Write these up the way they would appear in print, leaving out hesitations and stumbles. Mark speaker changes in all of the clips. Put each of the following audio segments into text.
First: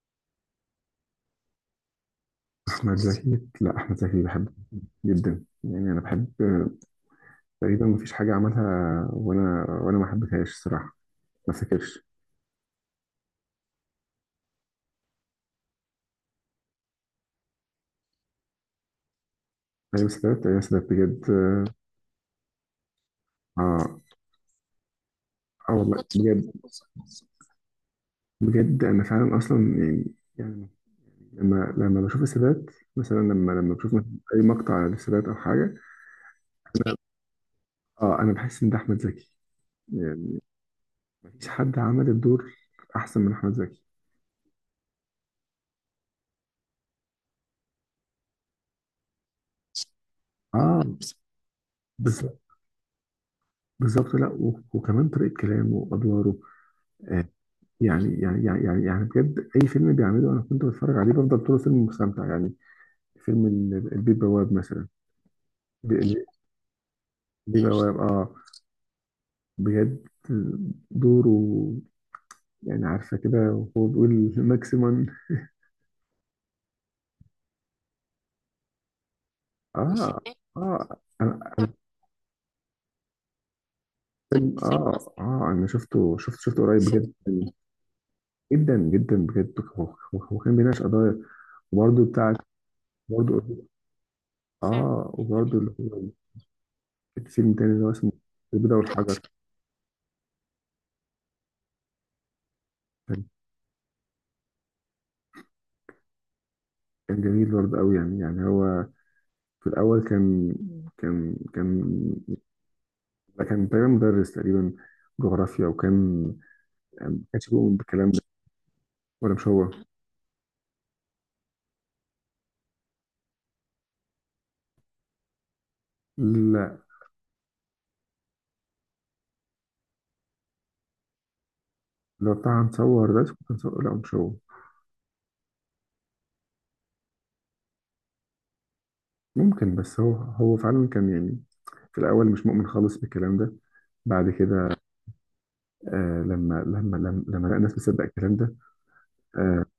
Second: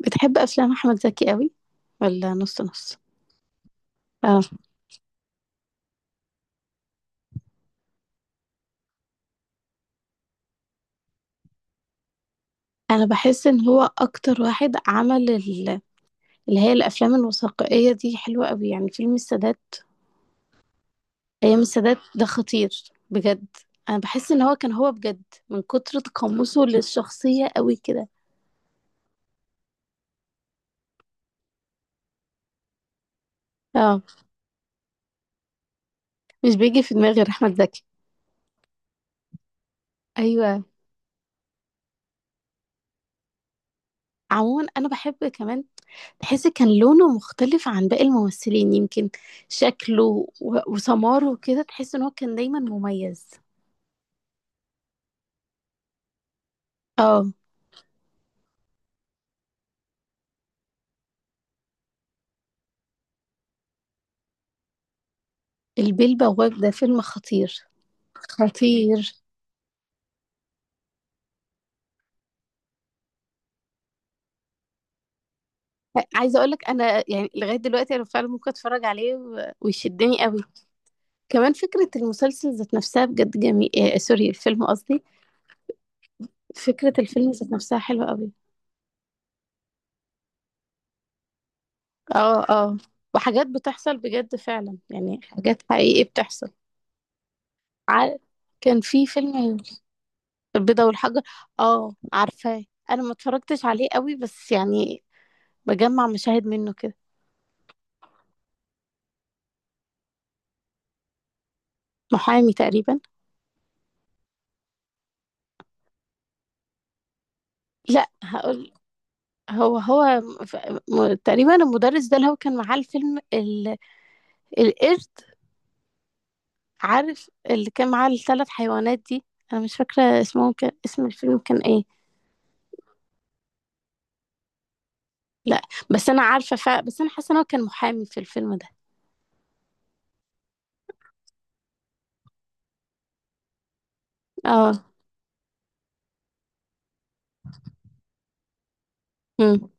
Speaker 1: بتحب افلام احمد زكي قوي، ولا نص
Speaker 2: احمد
Speaker 1: نص؟
Speaker 2: زكي، لا احمد زكي
Speaker 1: اه.
Speaker 2: بحبه جدا. يعني انا بحب تقريبا مفيش حاجه عملها وانا ما حبيتهاش الصراحه. ما افتكرش.
Speaker 1: انا بحس ان هو اكتر واحد عمل اللي هي الافلام الوثائقيه دي حلوه قوي، يعني فيلم السادات.
Speaker 2: ايام سادات، ايام سادات بجد.
Speaker 1: ايام السادات ده خطير بجد. انا
Speaker 2: اه،
Speaker 1: بحس ان هو كان هو بجد من
Speaker 2: اه والله
Speaker 1: كتر
Speaker 2: كنت بجد.
Speaker 1: تقمصه للشخصيه قوي كده.
Speaker 2: بجد انا فعلا اصلا يعني. يعني لما بشوف السادات، مثلا لما بشوف
Speaker 1: اه،
Speaker 2: مثلاً اي مقطع للسادات او حاجه.
Speaker 1: مش بيجي في دماغي غير احمد زكي.
Speaker 2: اه انا بحس ان ده احمد زكي، يعني
Speaker 1: ايوه.
Speaker 2: مفيش حد عمل الدور احسن من احمد زكي.
Speaker 1: عموما انا بحب كمان، تحس كان لونه مختلف عن باقي الممثلين يمكن، شكله
Speaker 2: اه
Speaker 1: وسماره كده، تحس ان هو كان
Speaker 2: بالظبط،
Speaker 1: دايما مميز.
Speaker 2: بالظبط، لا وكمان طريقه كلامه وادواره. آه،
Speaker 1: اه.
Speaker 2: يعني بجد اي فيلم بيعمله انا كنت بتفرج عليه بفضل طول الفيلم مستمتع يعني. فيلم البيه بواب مثلا. ب-
Speaker 1: البيه
Speaker 2: ال-
Speaker 1: البواق ده فيلم خطير،
Speaker 2: البيه بواب، اه
Speaker 1: خطير.
Speaker 2: بجد. دوره، يعني عارفه كده وهو بيقول ماكسيمم.
Speaker 1: عايزه اقول لك انا، يعني لغايه دلوقتي انا فعلا ممكن اتفرج عليه ويشدني
Speaker 2: اه
Speaker 1: قوي.
Speaker 2: اه
Speaker 1: كمان
Speaker 2: انا.
Speaker 1: فكره المسلسل ذات نفسها بجد جميل. سوري،
Speaker 2: فيلم،
Speaker 1: الفيلم
Speaker 2: اه
Speaker 1: قصدي.
Speaker 2: اه انا شفته، شفته قريب
Speaker 1: فكره
Speaker 2: بجد.
Speaker 1: الفيلم ذات نفسها حلوه قوي.
Speaker 2: جدا جدا بجد. هو كان بيناقش قضايا وبرده بتاعت،
Speaker 1: اه، اه.
Speaker 2: برضه.
Speaker 1: وحاجات بتحصل بجد فعلا،
Speaker 2: اه
Speaker 1: يعني
Speaker 2: وبرده
Speaker 1: حاجات
Speaker 2: اللي هو
Speaker 1: حقيقيه بتحصل.
Speaker 2: الفيلم التاني اللي هو اسمه
Speaker 1: ع-
Speaker 2: البيضة
Speaker 1: كان في
Speaker 2: والحجر.
Speaker 1: فيلم، البيضه والحجر. اه، عارفاه. انا ما
Speaker 2: كان،
Speaker 1: اتفرجتش عليه قوي، بس يعني بجمع مشاهد منه كده.
Speaker 2: كان جميل برضه قوي يعني. يعني هو في الأول كان، كان
Speaker 1: محامي تقريبا.
Speaker 2: ده كان تقريبا مدرس، تقريبا جغرافيا، وكان ما كانش بيؤمن
Speaker 1: لا،
Speaker 2: بالكلام ده.
Speaker 1: هقول.
Speaker 2: ولا مش هو؟
Speaker 1: هو هو. ف- تقريبا المدرس ده اللي هو كان معاه الفيلم القرد.
Speaker 2: لا،
Speaker 1: عارف اللي كان معاه الثلاث حيوانات دي. انا مش فاكره اسمه، كان اسم الفيلم كان ايه.
Speaker 2: لو بتاع هنصور ده كان صور، لا مش هو.
Speaker 1: لا، بس انا عارفه. بس انا حاسه ان هو كان محامي في الفيلم ده.
Speaker 2: ممكن، بس هو فعلا كان يعني في الأول مش مؤمن خالص بالكلام ده. بعد كده
Speaker 1: اه.
Speaker 2: آه لما لقى الناس بتصدق الكلام ده، آه
Speaker 1: مم.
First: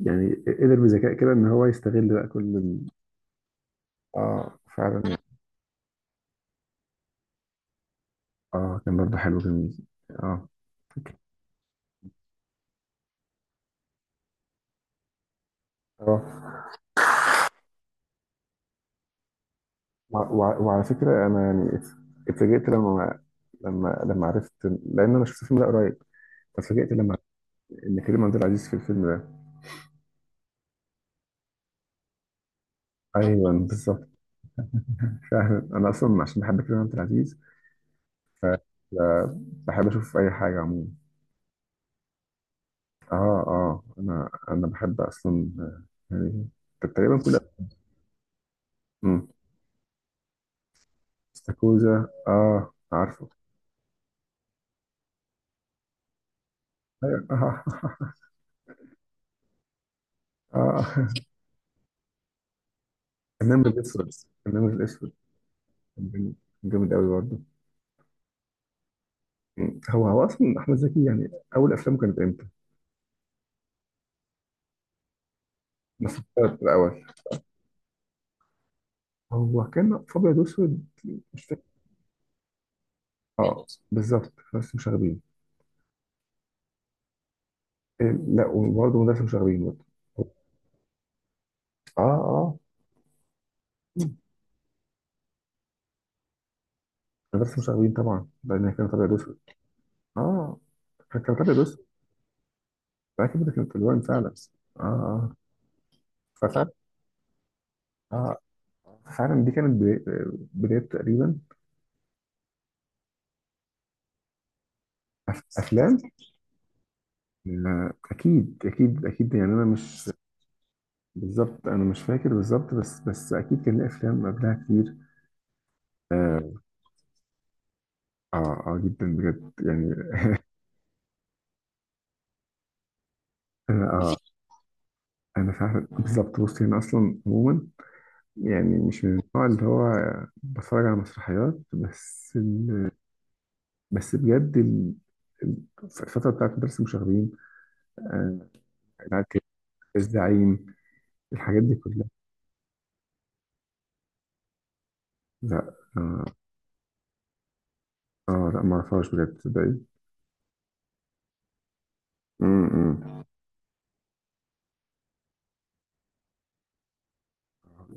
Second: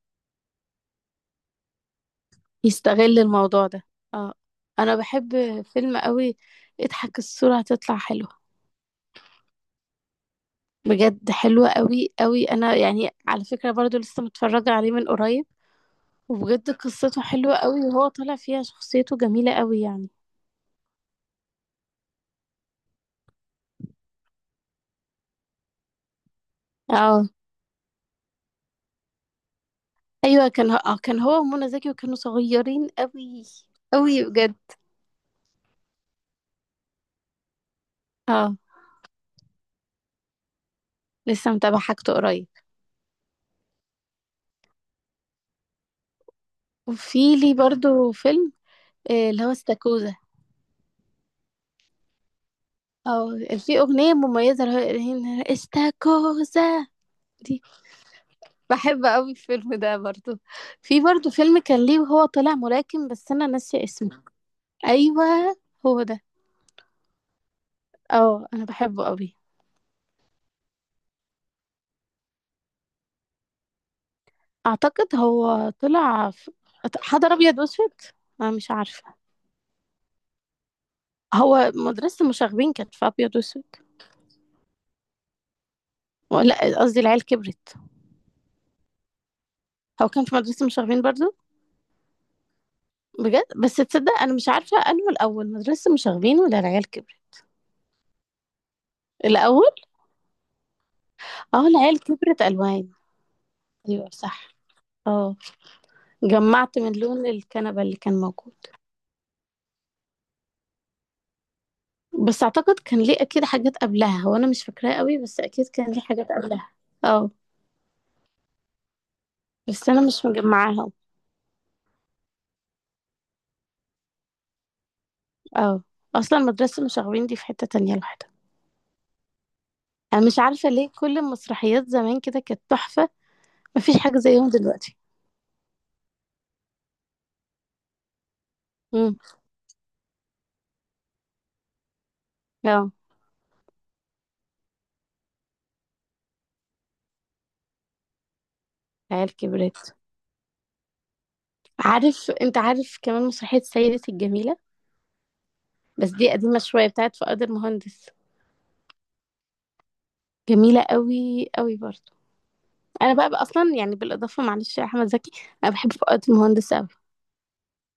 Speaker 2: يعني قدر بذكاء كده ان هو يستغل بقى كل ال...
Speaker 1: يستغل الموضوع ده. اه.
Speaker 2: اه
Speaker 1: انا
Speaker 2: فعلا.
Speaker 1: بحب فيلم قوي. اضحك، الصوره هتطلع حلوه.
Speaker 2: اه كان برضه حلو جميل. اه فكرة.
Speaker 1: بجد حلوه قوي قوي. انا يعني على فكره برضو لسه متفرجه عليه من قريب. وبجد
Speaker 2: اه
Speaker 1: قصته حلوة قوي، وهو طالع فيها شخصيته جميلة قوي يعني.
Speaker 2: وعلى فكرة أنا يعني اتفاجئت لما، لما عرفت، لأن أنا شفت الفيلم ده قريب. فاتفاجئت لما
Speaker 1: اه.
Speaker 2: عرفت إن كريم عبد العزيز في الفيلم ده.
Speaker 1: ايوه، كان هو ومنى زكي، وكانوا صغيرين قوي
Speaker 2: أيوه بالظبط.
Speaker 1: قوي بجد.
Speaker 2: فعلا أنا أصلا عشان بحب كريم عبد العزيز، ف ف-
Speaker 1: اه.
Speaker 2: بحب أشوف أي حاجة عموما.
Speaker 1: لسه متابعة حاجته قريب.
Speaker 2: أه، أه أنا بحب أصلا يعني تقريبا كل.
Speaker 1: وفي لي برضو فيلم،
Speaker 2: أمم.
Speaker 1: اللي هو استاكوزا.
Speaker 2: استاكوزا، أه عارفه.
Speaker 1: اه. في اغنية مميزة اللي هي استاكوزا
Speaker 2: أيوة.
Speaker 1: دي.
Speaker 2: أه
Speaker 1: بحب قوي الفيلم ده برضو. في
Speaker 2: أه.
Speaker 1: برضو فيلم كان ليه وهو طالع ملاكم، بس انا
Speaker 2: النمر
Speaker 1: ناسية
Speaker 2: الأسود،
Speaker 1: اسمه.
Speaker 2: النمر الأسود.
Speaker 1: ايوه، هو ده.
Speaker 2: كان جامد أوي برضه.
Speaker 1: اه، انا بحبه قوي.
Speaker 2: هو اصلا احمد زكي يعني اول افلامه كانت امتى؟
Speaker 1: اعتقد هو
Speaker 2: بس في
Speaker 1: طلع في.
Speaker 2: الاول.
Speaker 1: حضر ابيض واسود. انا مش عارفة.
Speaker 2: هو كان في ابيض واسود، مش فاكر.
Speaker 1: هو مدرسة المشاغبين كانت في أبيض وأسود.
Speaker 2: اه بالظبط بس مشاغبين.
Speaker 1: لا، قصدي العيال كبرت.
Speaker 2: إيه، لا وبرضه مدرسه مشاغبين برضه.
Speaker 1: هو كان في مدرسة المشاغبين برضو.
Speaker 2: اه اه.
Speaker 1: بجد، بس تصدق
Speaker 2: مم.
Speaker 1: أنا مش عارفة أنه الأول مدرسة المشاغبين ولا العيال كبرت.
Speaker 2: مدرسه مشاغبين طبعا، لان هي كانت ابيض واسود.
Speaker 1: الأول.
Speaker 2: اه، كانت ابيض
Speaker 1: اه.
Speaker 2: واسود.
Speaker 1: العيال كبرت ألوان.
Speaker 2: فاكر كده كانت الوان
Speaker 1: أيوة
Speaker 2: فعلا.
Speaker 1: صح.
Speaker 2: اه اه.
Speaker 1: اه.
Speaker 2: ففعلا،
Speaker 1: جمعت من لون الكنبة اللي كان
Speaker 2: اه
Speaker 1: موجود.
Speaker 2: فعلا دي كانت بداية، بداية تقريبا.
Speaker 1: بس أعتقد كان ليه أكيد حاجات قبلها، هو أنا مش فاكراه قوي، بس أكيد كان
Speaker 2: افلام.
Speaker 1: ليه حاجات قبلها. اه.
Speaker 2: آه، اكيد اكيد اكيد يعني انا
Speaker 1: بس أنا
Speaker 2: مش.
Speaker 1: مش مجمعاهم.
Speaker 2: بالظبط انا مش فاكر بالظبط، بس بس اكيد كان ليه افلام قبلها كتير.
Speaker 1: اه. أصلا
Speaker 2: اه،
Speaker 1: مدرسة المشاغبين دي في حتة تانية لوحدها.
Speaker 2: اه، آه جدا بجد يعني.
Speaker 1: أنا مش عارفة ليه كل المسرحيات زمان كده كانت تحفة.
Speaker 2: انا
Speaker 1: مفيش
Speaker 2: اه
Speaker 1: حاجة زيهم دلوقتي.
Speaker 2: انا فعلا بالظبط. بصي انا اصلا عموما يعني مش
Speaker 1: امم.
Speaker 2: من النوع اللي هو بتفرج على مسرحيات، بس ال...،
Speaker 1: اه.
Speaker 2: بس بجد ال... الفترة بتاعت مدرسة المشاغبين، آه،
Speaker 1: العيال
Speaker 2: بتاعت
Speaker 1: كبرت.
Speaker 2: الزعيم، الحاجات دي كلها.
Speaker 1: انت عارف كمان مسرحية سيدة الجميلة،
Speaker 2: لا
Speaker 1: بس
Speaker 2: اه،
Speaker 1: دي قديمة شوية بتاعت فؤاد المهندس.
Speaker 2: آه لا ما اعرفش بجد تصدقي.
Speaker 1: جميلة قوي قوي برضو.
Speaker 2: م-
Speaker 1: انا
Speaker 2: م.
Speaker 1: بقى اصلا يعني بالاضافة، معلش يا احمد زكي، انا بحب فؤاد المهندس قوي.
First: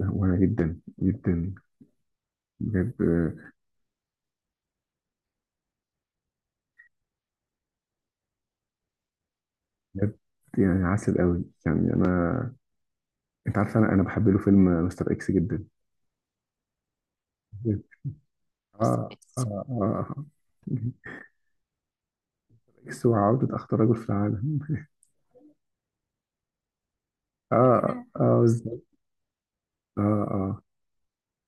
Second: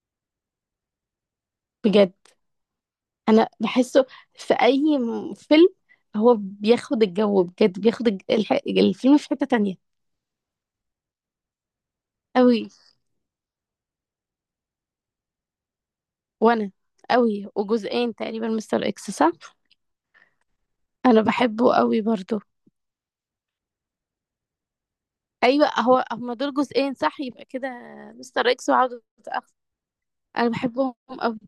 Speaker 2: وانا جدا جدا
Speaker 1: بجد.
Speaker 2: بجد،
Speaker 1: انا بحسه في اي فيلم هو بياخد الجو، بجد بياخد الفيلم في حتة تانية.
Speaker 2: بجد يعني عسل قوي يعني انا.
Speaker 1: قوي.
Speaker 2: انت عارف انا، انا بحب له فيلم مستر اكس جدا.
Speaker 1: وانا قوي،
Speaker 2: مستر،
Speaker 1: وجزئين تقريبا مستر
Speaker 2: اه
Speaker 1: اكس صح.
Speaker 2: اه، اه اه
Speaker 1: انا بحبه قوي برضو.
Speaker 2: اكس وعودة اخطر رجل في العالم.
Speaker 1: ايوه، هو هما دول جزئين صح، يبقى
Speaker 2: اه
Speaker 1: كده
Speaker 2: اه اه
Speaker 1: مستر اكس
Speaker 2: بالظبط.
Speaker 1: وعودة اخ.
Speaker 2: اه
Speaker 1: انا
Speaker 2: اه.
Speaker 1: بحبهم قوي.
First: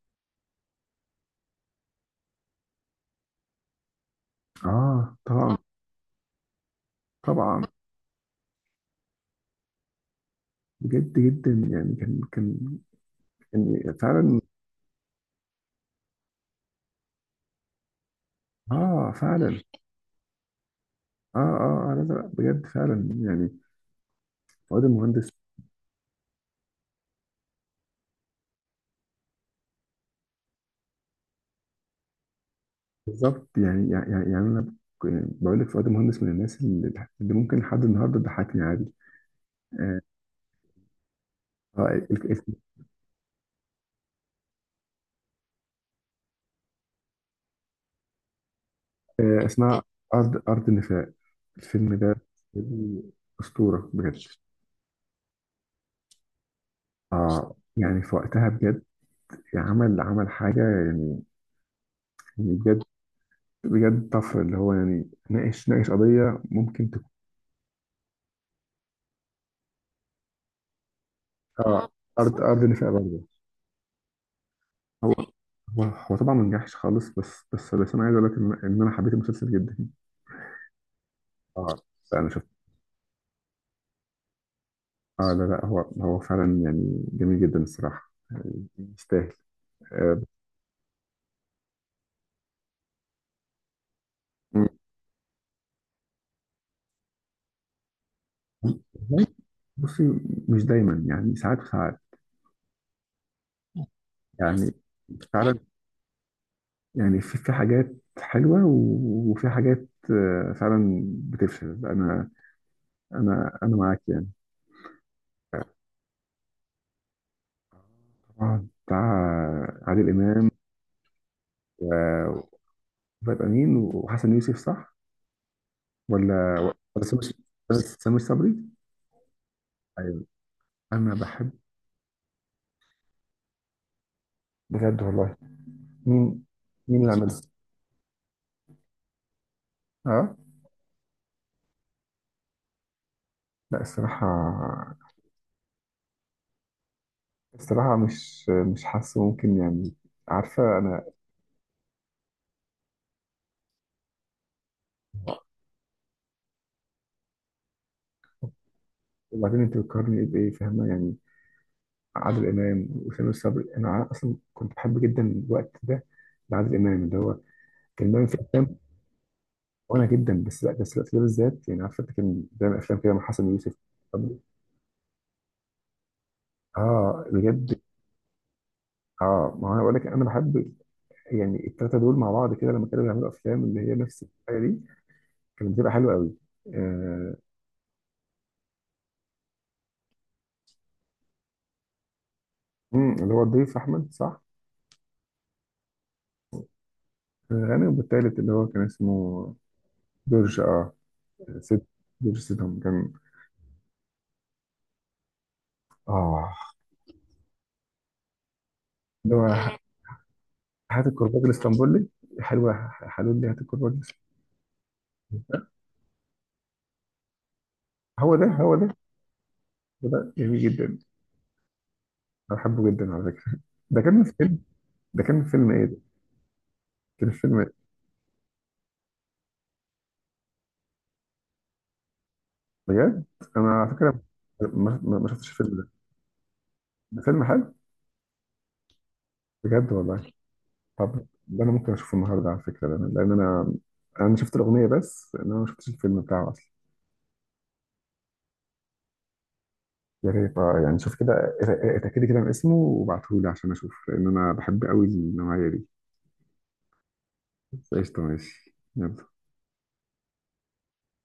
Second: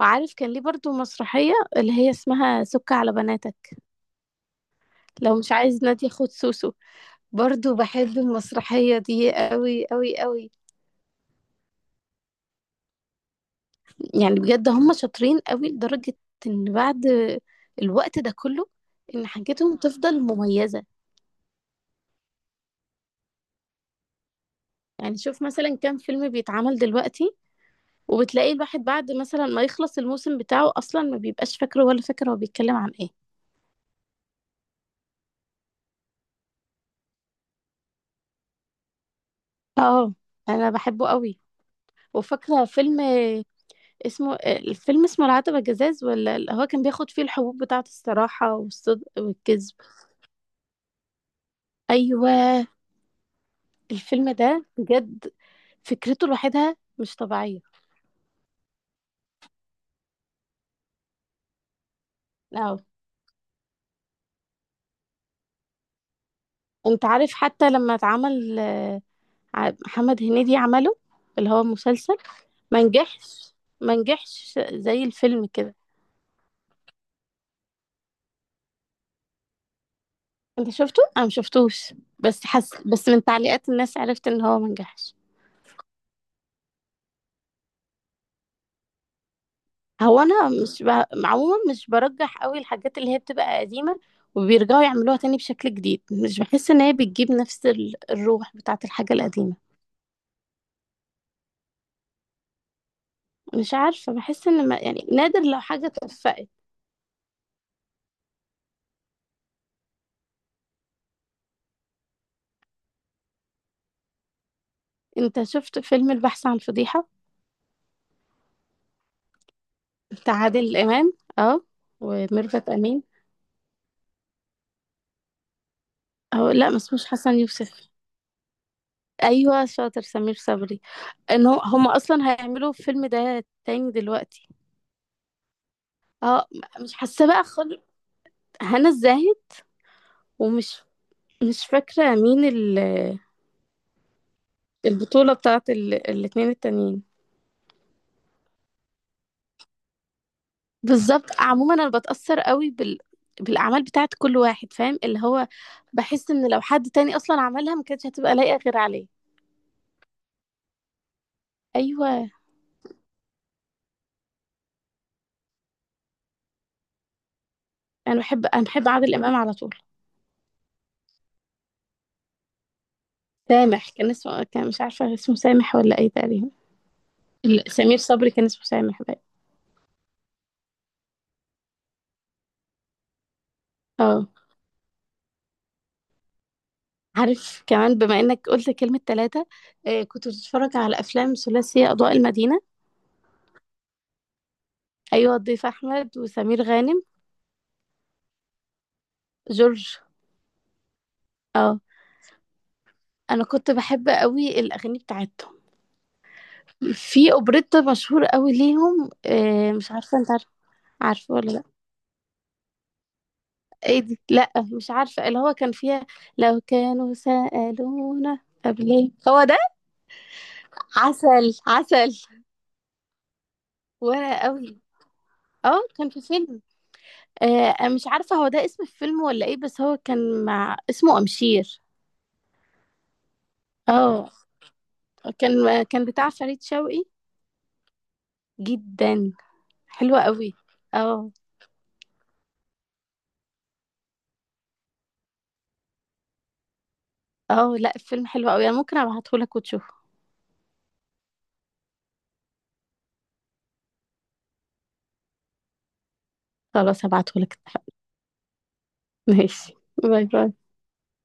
Speaker 1: وعارف كان ليه برضو مسرحية اللي هي اسمها سك على بناتك،
Speaker 2: اه
Speaker 1: لو مش
Speaker 2: طبعا.
Speaker 1: عايز نادية خد سوسو.
Speaker 2: طبعا
Speaker 1: برضو بحب المسرحية دي قوي قوي قوي.
Speaker 2: بجد جدا يعني، كان كان يعني
Speaker 1: يعني
Speaker 2: فعلا.
Speaker 1: بجد هما شاطرين قوي لدرجة ان بعد الوقت ده كله،
Speaker 2: اه
Speaker 1: ان
Speaker 2: فعلا.
Speaker 1: حاجتهم تفضل مميزة.
Speaker 2: اه اه آه، لا لا بجد فعلا يعني فؤاد
Speaker 1: يعني
Speaker 2: المهندس.
Speaker 1: شوف مثلا كام فيلم بيتعمل دلوقتي، وبتلاقي الواحد بعد مثلا ما يخلص الموسم بتاعه اصلا ما بيبقاش فاكره ولا فاكر هو بيتكلم عن ايه.
Speaker 2: بالظبط، يعني انا يعني بقول لك فؤاد المهندس من الناس اللي اللي ممكن لحد النهارده تضحكني عادي. آه.
Speaker 1: اه، انا بحبه قوي.
Speaker 2: آه،
Speaker 1: وفاكره فيلم، الفيلم اسمه العتبة جزاز، ولا اللي هو كان بياخد فيه الحبوب بتاعة الصراحة والصدق
Speaker 2: آه،
Speaker 1: والكذب.
Speaker 2: اسمها أرض، أرض النفاق. الفيلم ده
Speaker 1: ايوه.
Speaker 2: فيلم أسطورة بجد.
Speaker 1: الفيلم ده بجد فكرته لوحدها مش
Speaker 2: آه
Speaker 1: طبيعية.
Speaker 2: يعني في وقتها بجد عمل، عمل حاجة يعني. يعني
Speaker 1: اه.
Speaker 2: بجد، بجد طفرة، اللي هو يعني ناقش، ناقش قضية ممكن
Speaker 1: انت
Speaker 2: تكون.
Speaker 1: عارف حتى لما اتعمل، محمد هنيدي عمله اللي هو
Speaker 2: آه
Speaker 1: مسلسل.
Speaker 2: أرض، أرض
Speaker 1: ما
Speaker 2: النفاق برضه.
Speaker 1: نجحش. ما نجحش زي
Speaker 2: هو
Speaker 1: الفيلم كده.
Speaker 2: هو هو طبعا ما نجحش خالص، بس بس بس أنا عايز أقول لك إن، إن أنا حبيت المسلسل جدا.
Speaker 1: انت شفته؟ انا ما
Speaker 2: آه
Speaker 1: شفتوش،
Speaker 2: لا أنا شفت.
Speaker 1: بس حس بس من تعليقات الناس عرفت ان هو ما نجحش.
Speaker 2: آه لا لا، هو فعلا يعني جميل جدا الصراحة. آه، يستاهل.
Speaker 1: هو
Speaker 2: آه،
Speaker 1: انا مش. عموما مش برجح قوي الحاجات اللي هي بتبقى قديمه، وبيرجعوا يعملوها تاني بشكل جديد. مش بحس ان هي بتجيب نفس الروح بتاعت الحاجه القديمه.
Speaker 2: بصي مش دايما، يعني ساعات وساعات.
Speaker 1: مش عارفه، بحس ان
Speaker 2: يعني
Speaker 1: ما... يعني نادر
Speaker 2: فعلا،
Speaker 1: لو حاجه اتوفقت.
Speaker 2: يعني في في حاجات حلوة وفي حاجات آه، فعلا بتفشل. أنا، أنا معاك يعني.
Speaker 1: انت شفت فيلم البحث عن فضيحه،
Speaker 2: طبعا، بتاع عادل
Speaker 1: بتاع
Speaker 2: إمام
Speaker 1: عادل امام. اه،
Speaker 2: و-
Speaker 1: وميرفت امين.
Speaker 2: وفؤاد أمين وحسن يوسف صح؟
Speaker 1: اه،
Speaker 2: ولا،
Speaker 1: لا ما
Speaker 2: ولا
Speaker 1: اسموش
Speaker 2: سامي،
Speaker 1: حسن يوسف.
Speaker 2: بس سامي صبري.
Speaker 1: ايوه شاطر،
Speaker 2: أيوه،
Speaker 1: سمير صبري.
Speaker 2: أنا
Speaker 1: ان
Speaker 2: بحب.
Speaker 1: هو هم اصلا هيعملوا الفيلم ده تاني دلوقتي.
Speaker 2: بجد والله. مين؟
Speaker 1: اه. مش
Speaker 2: مين اللي
Speaker 1: حاسه
Speaker 2: عملها؟
Speaker 1: بقى خالص. هنا الزاهد.
Speaker 2: أه.
Speaker 1: ومش مش فاكرة مين
Speaker 2: لا الصراحة،
Speaker 1: البطولة بتاعت الاتنين التانيين.
Speaker 2: الصراحة مش مش حاسه ممكن يعني. عارفة أنا.
Speaker 1: بالظبط. عموما انا بتأثر قوي بالاعمال بتاعت كل واحد، فاهم اللي هو بحس ان لو حد تاني اصلا عملها ما كانتش هتبقى لايقة غير عليه.
Speaker 2: وبعدين أنت بتقارني بإيه فاهمة يعني؟
Speaker 1: ايوه.
Speaker 2: عادل امام وسامي الصبري. انا اصلا كنت بحب جدا الوقت ده لعادل امام، اللي هو كان
Speaker 1: انا
Speaker 2: بيعمل في
Speaker 1: بحب انا
Speaker 2: افلام.
Speaker 1: بحب عادل امام على طول.
Speaker 2: وانا جدا، بس لا، بس الوقت ده بالذات يعني عارف انت كان بيعمل افلام كده مع حسن يوسف.
Speaker 1: سامح كان
Speaker 2: طب-
Speaker 1: اسمه، كان مش عارفة اسمه سامح ولا ايه تقريبا.
Speaker 2: اه بجد.
Speaker 1: سمير صبري كان اسمه سامح بقى.
Speaker 2: اه ما هو انا بقول لك انا بحب يعني الثلاثه دول مع بعض، كده لما كانوا بيعملوا افلام اللي هي نفس
Speaker 1: اه.
Speaker 2: الحاجه دي كانت بتبقى حلوه قوي. آه.
Speaker 1: عارف كمان بما انك قلت كلمة ثلاثة، كنت بتتفرج على افلام ثلاثية اضواء المدينة.
Speaker 2: مم، اللي هو الضيف احمد صح.
Speaker 1: ايوه، ضيف احمد وسمير غانم.
Speaker 2: غني. والتالت اللي هو كان اسمه
Speaker 1: جورج.
Speaker 2: جورج. اه،
Speaker 1: اه.
Speaker 2: سيد، جورج سيدهم كان.
Speaker 1: انا كنت بحب قوي الاغاني بتاعتهم.
Speaker 2: اه.
Speaker 1: في اوبريتا مشهور قوي ليهم،
Speaker 2: اللي هو
Speaker 1: مش عارفه انت عارفه؟
Speaker 2: هات
Speaker 1: عارفه
Speaker 2: الكرباج
Speaker 1: ولا لا.
Speaker 2: الاسطنبولي، حلوة. حلول لي هات الكرباج
Speaker 1: ايه دي؟
Speaker 2: الاسطنبولي.
Speaker 1: لا، مش عارفه اللي هو كان فيها لو كانوا
Speaker 2: هو
Speaker 1: سالونا
Speaker 2: ده، هو
Speaker 1: طب
Speaker 2: ده،
Speaker 1: ليه هو ده.
Speaker 2: هو ده جميل جدا.
Speaker 1: عسل عسل.
Speaker 2: أنا بحبه جدا على فكرة. ده كان من
Speaker 1: وانا
Speaker 2: فيلم،
Speaker 1: قوي.
Speaker 2: ده كان من فيلم
Speaker 1: اه،
Speaker 2: إيه ده؟
Speaker 1: كان في فيلم،
Speaker 2: كان في فيلم.
Speaker 1: آه أنا مش عارفه هو ده اسم الفيلم ولا ايه، بس هو كان مع اسمه امشير.
Speaker 2: بجد؟ أنا على فكرة
Speaker 1: اه.
Speaker 2: ما شفتش الفيلم
Speaker 1: كان
Speaker 2: ده.
Speaker 1: كان بتاع فريد شوقي.
Speaker 2: ده فيلم حلو.
Speaker 1: جدا
Speaker 2: بجد
Speaker 1: حلوه
Speaker 2: والله.
Speaker 1: قوي.
Speaker 2: طب
Speaker 1: اه،
Speaker 2: ده أنا ممكن أشوفه النهاردة على فكرة، لأن أنا، أنا شفت الأغنية بس إن أنا ما شفتش الفيلم بتاعه أصلا.
Speaker 1: اه. لا، الفيلم حلو قوي، انا ممكن ابعته لك وتشوفه.
Speaker 2: يا ريت آه، يعني شوف كده، اتأكدي كده من اسمه وابعتهولي عشان أشوف، لأن أنا بحب قوي النوعية دي.
Speaker 1: خلاص هبعته لك.
Speaker 2: قشطة ماشي، يلا.
Speaker 1: ماشي. باي باي.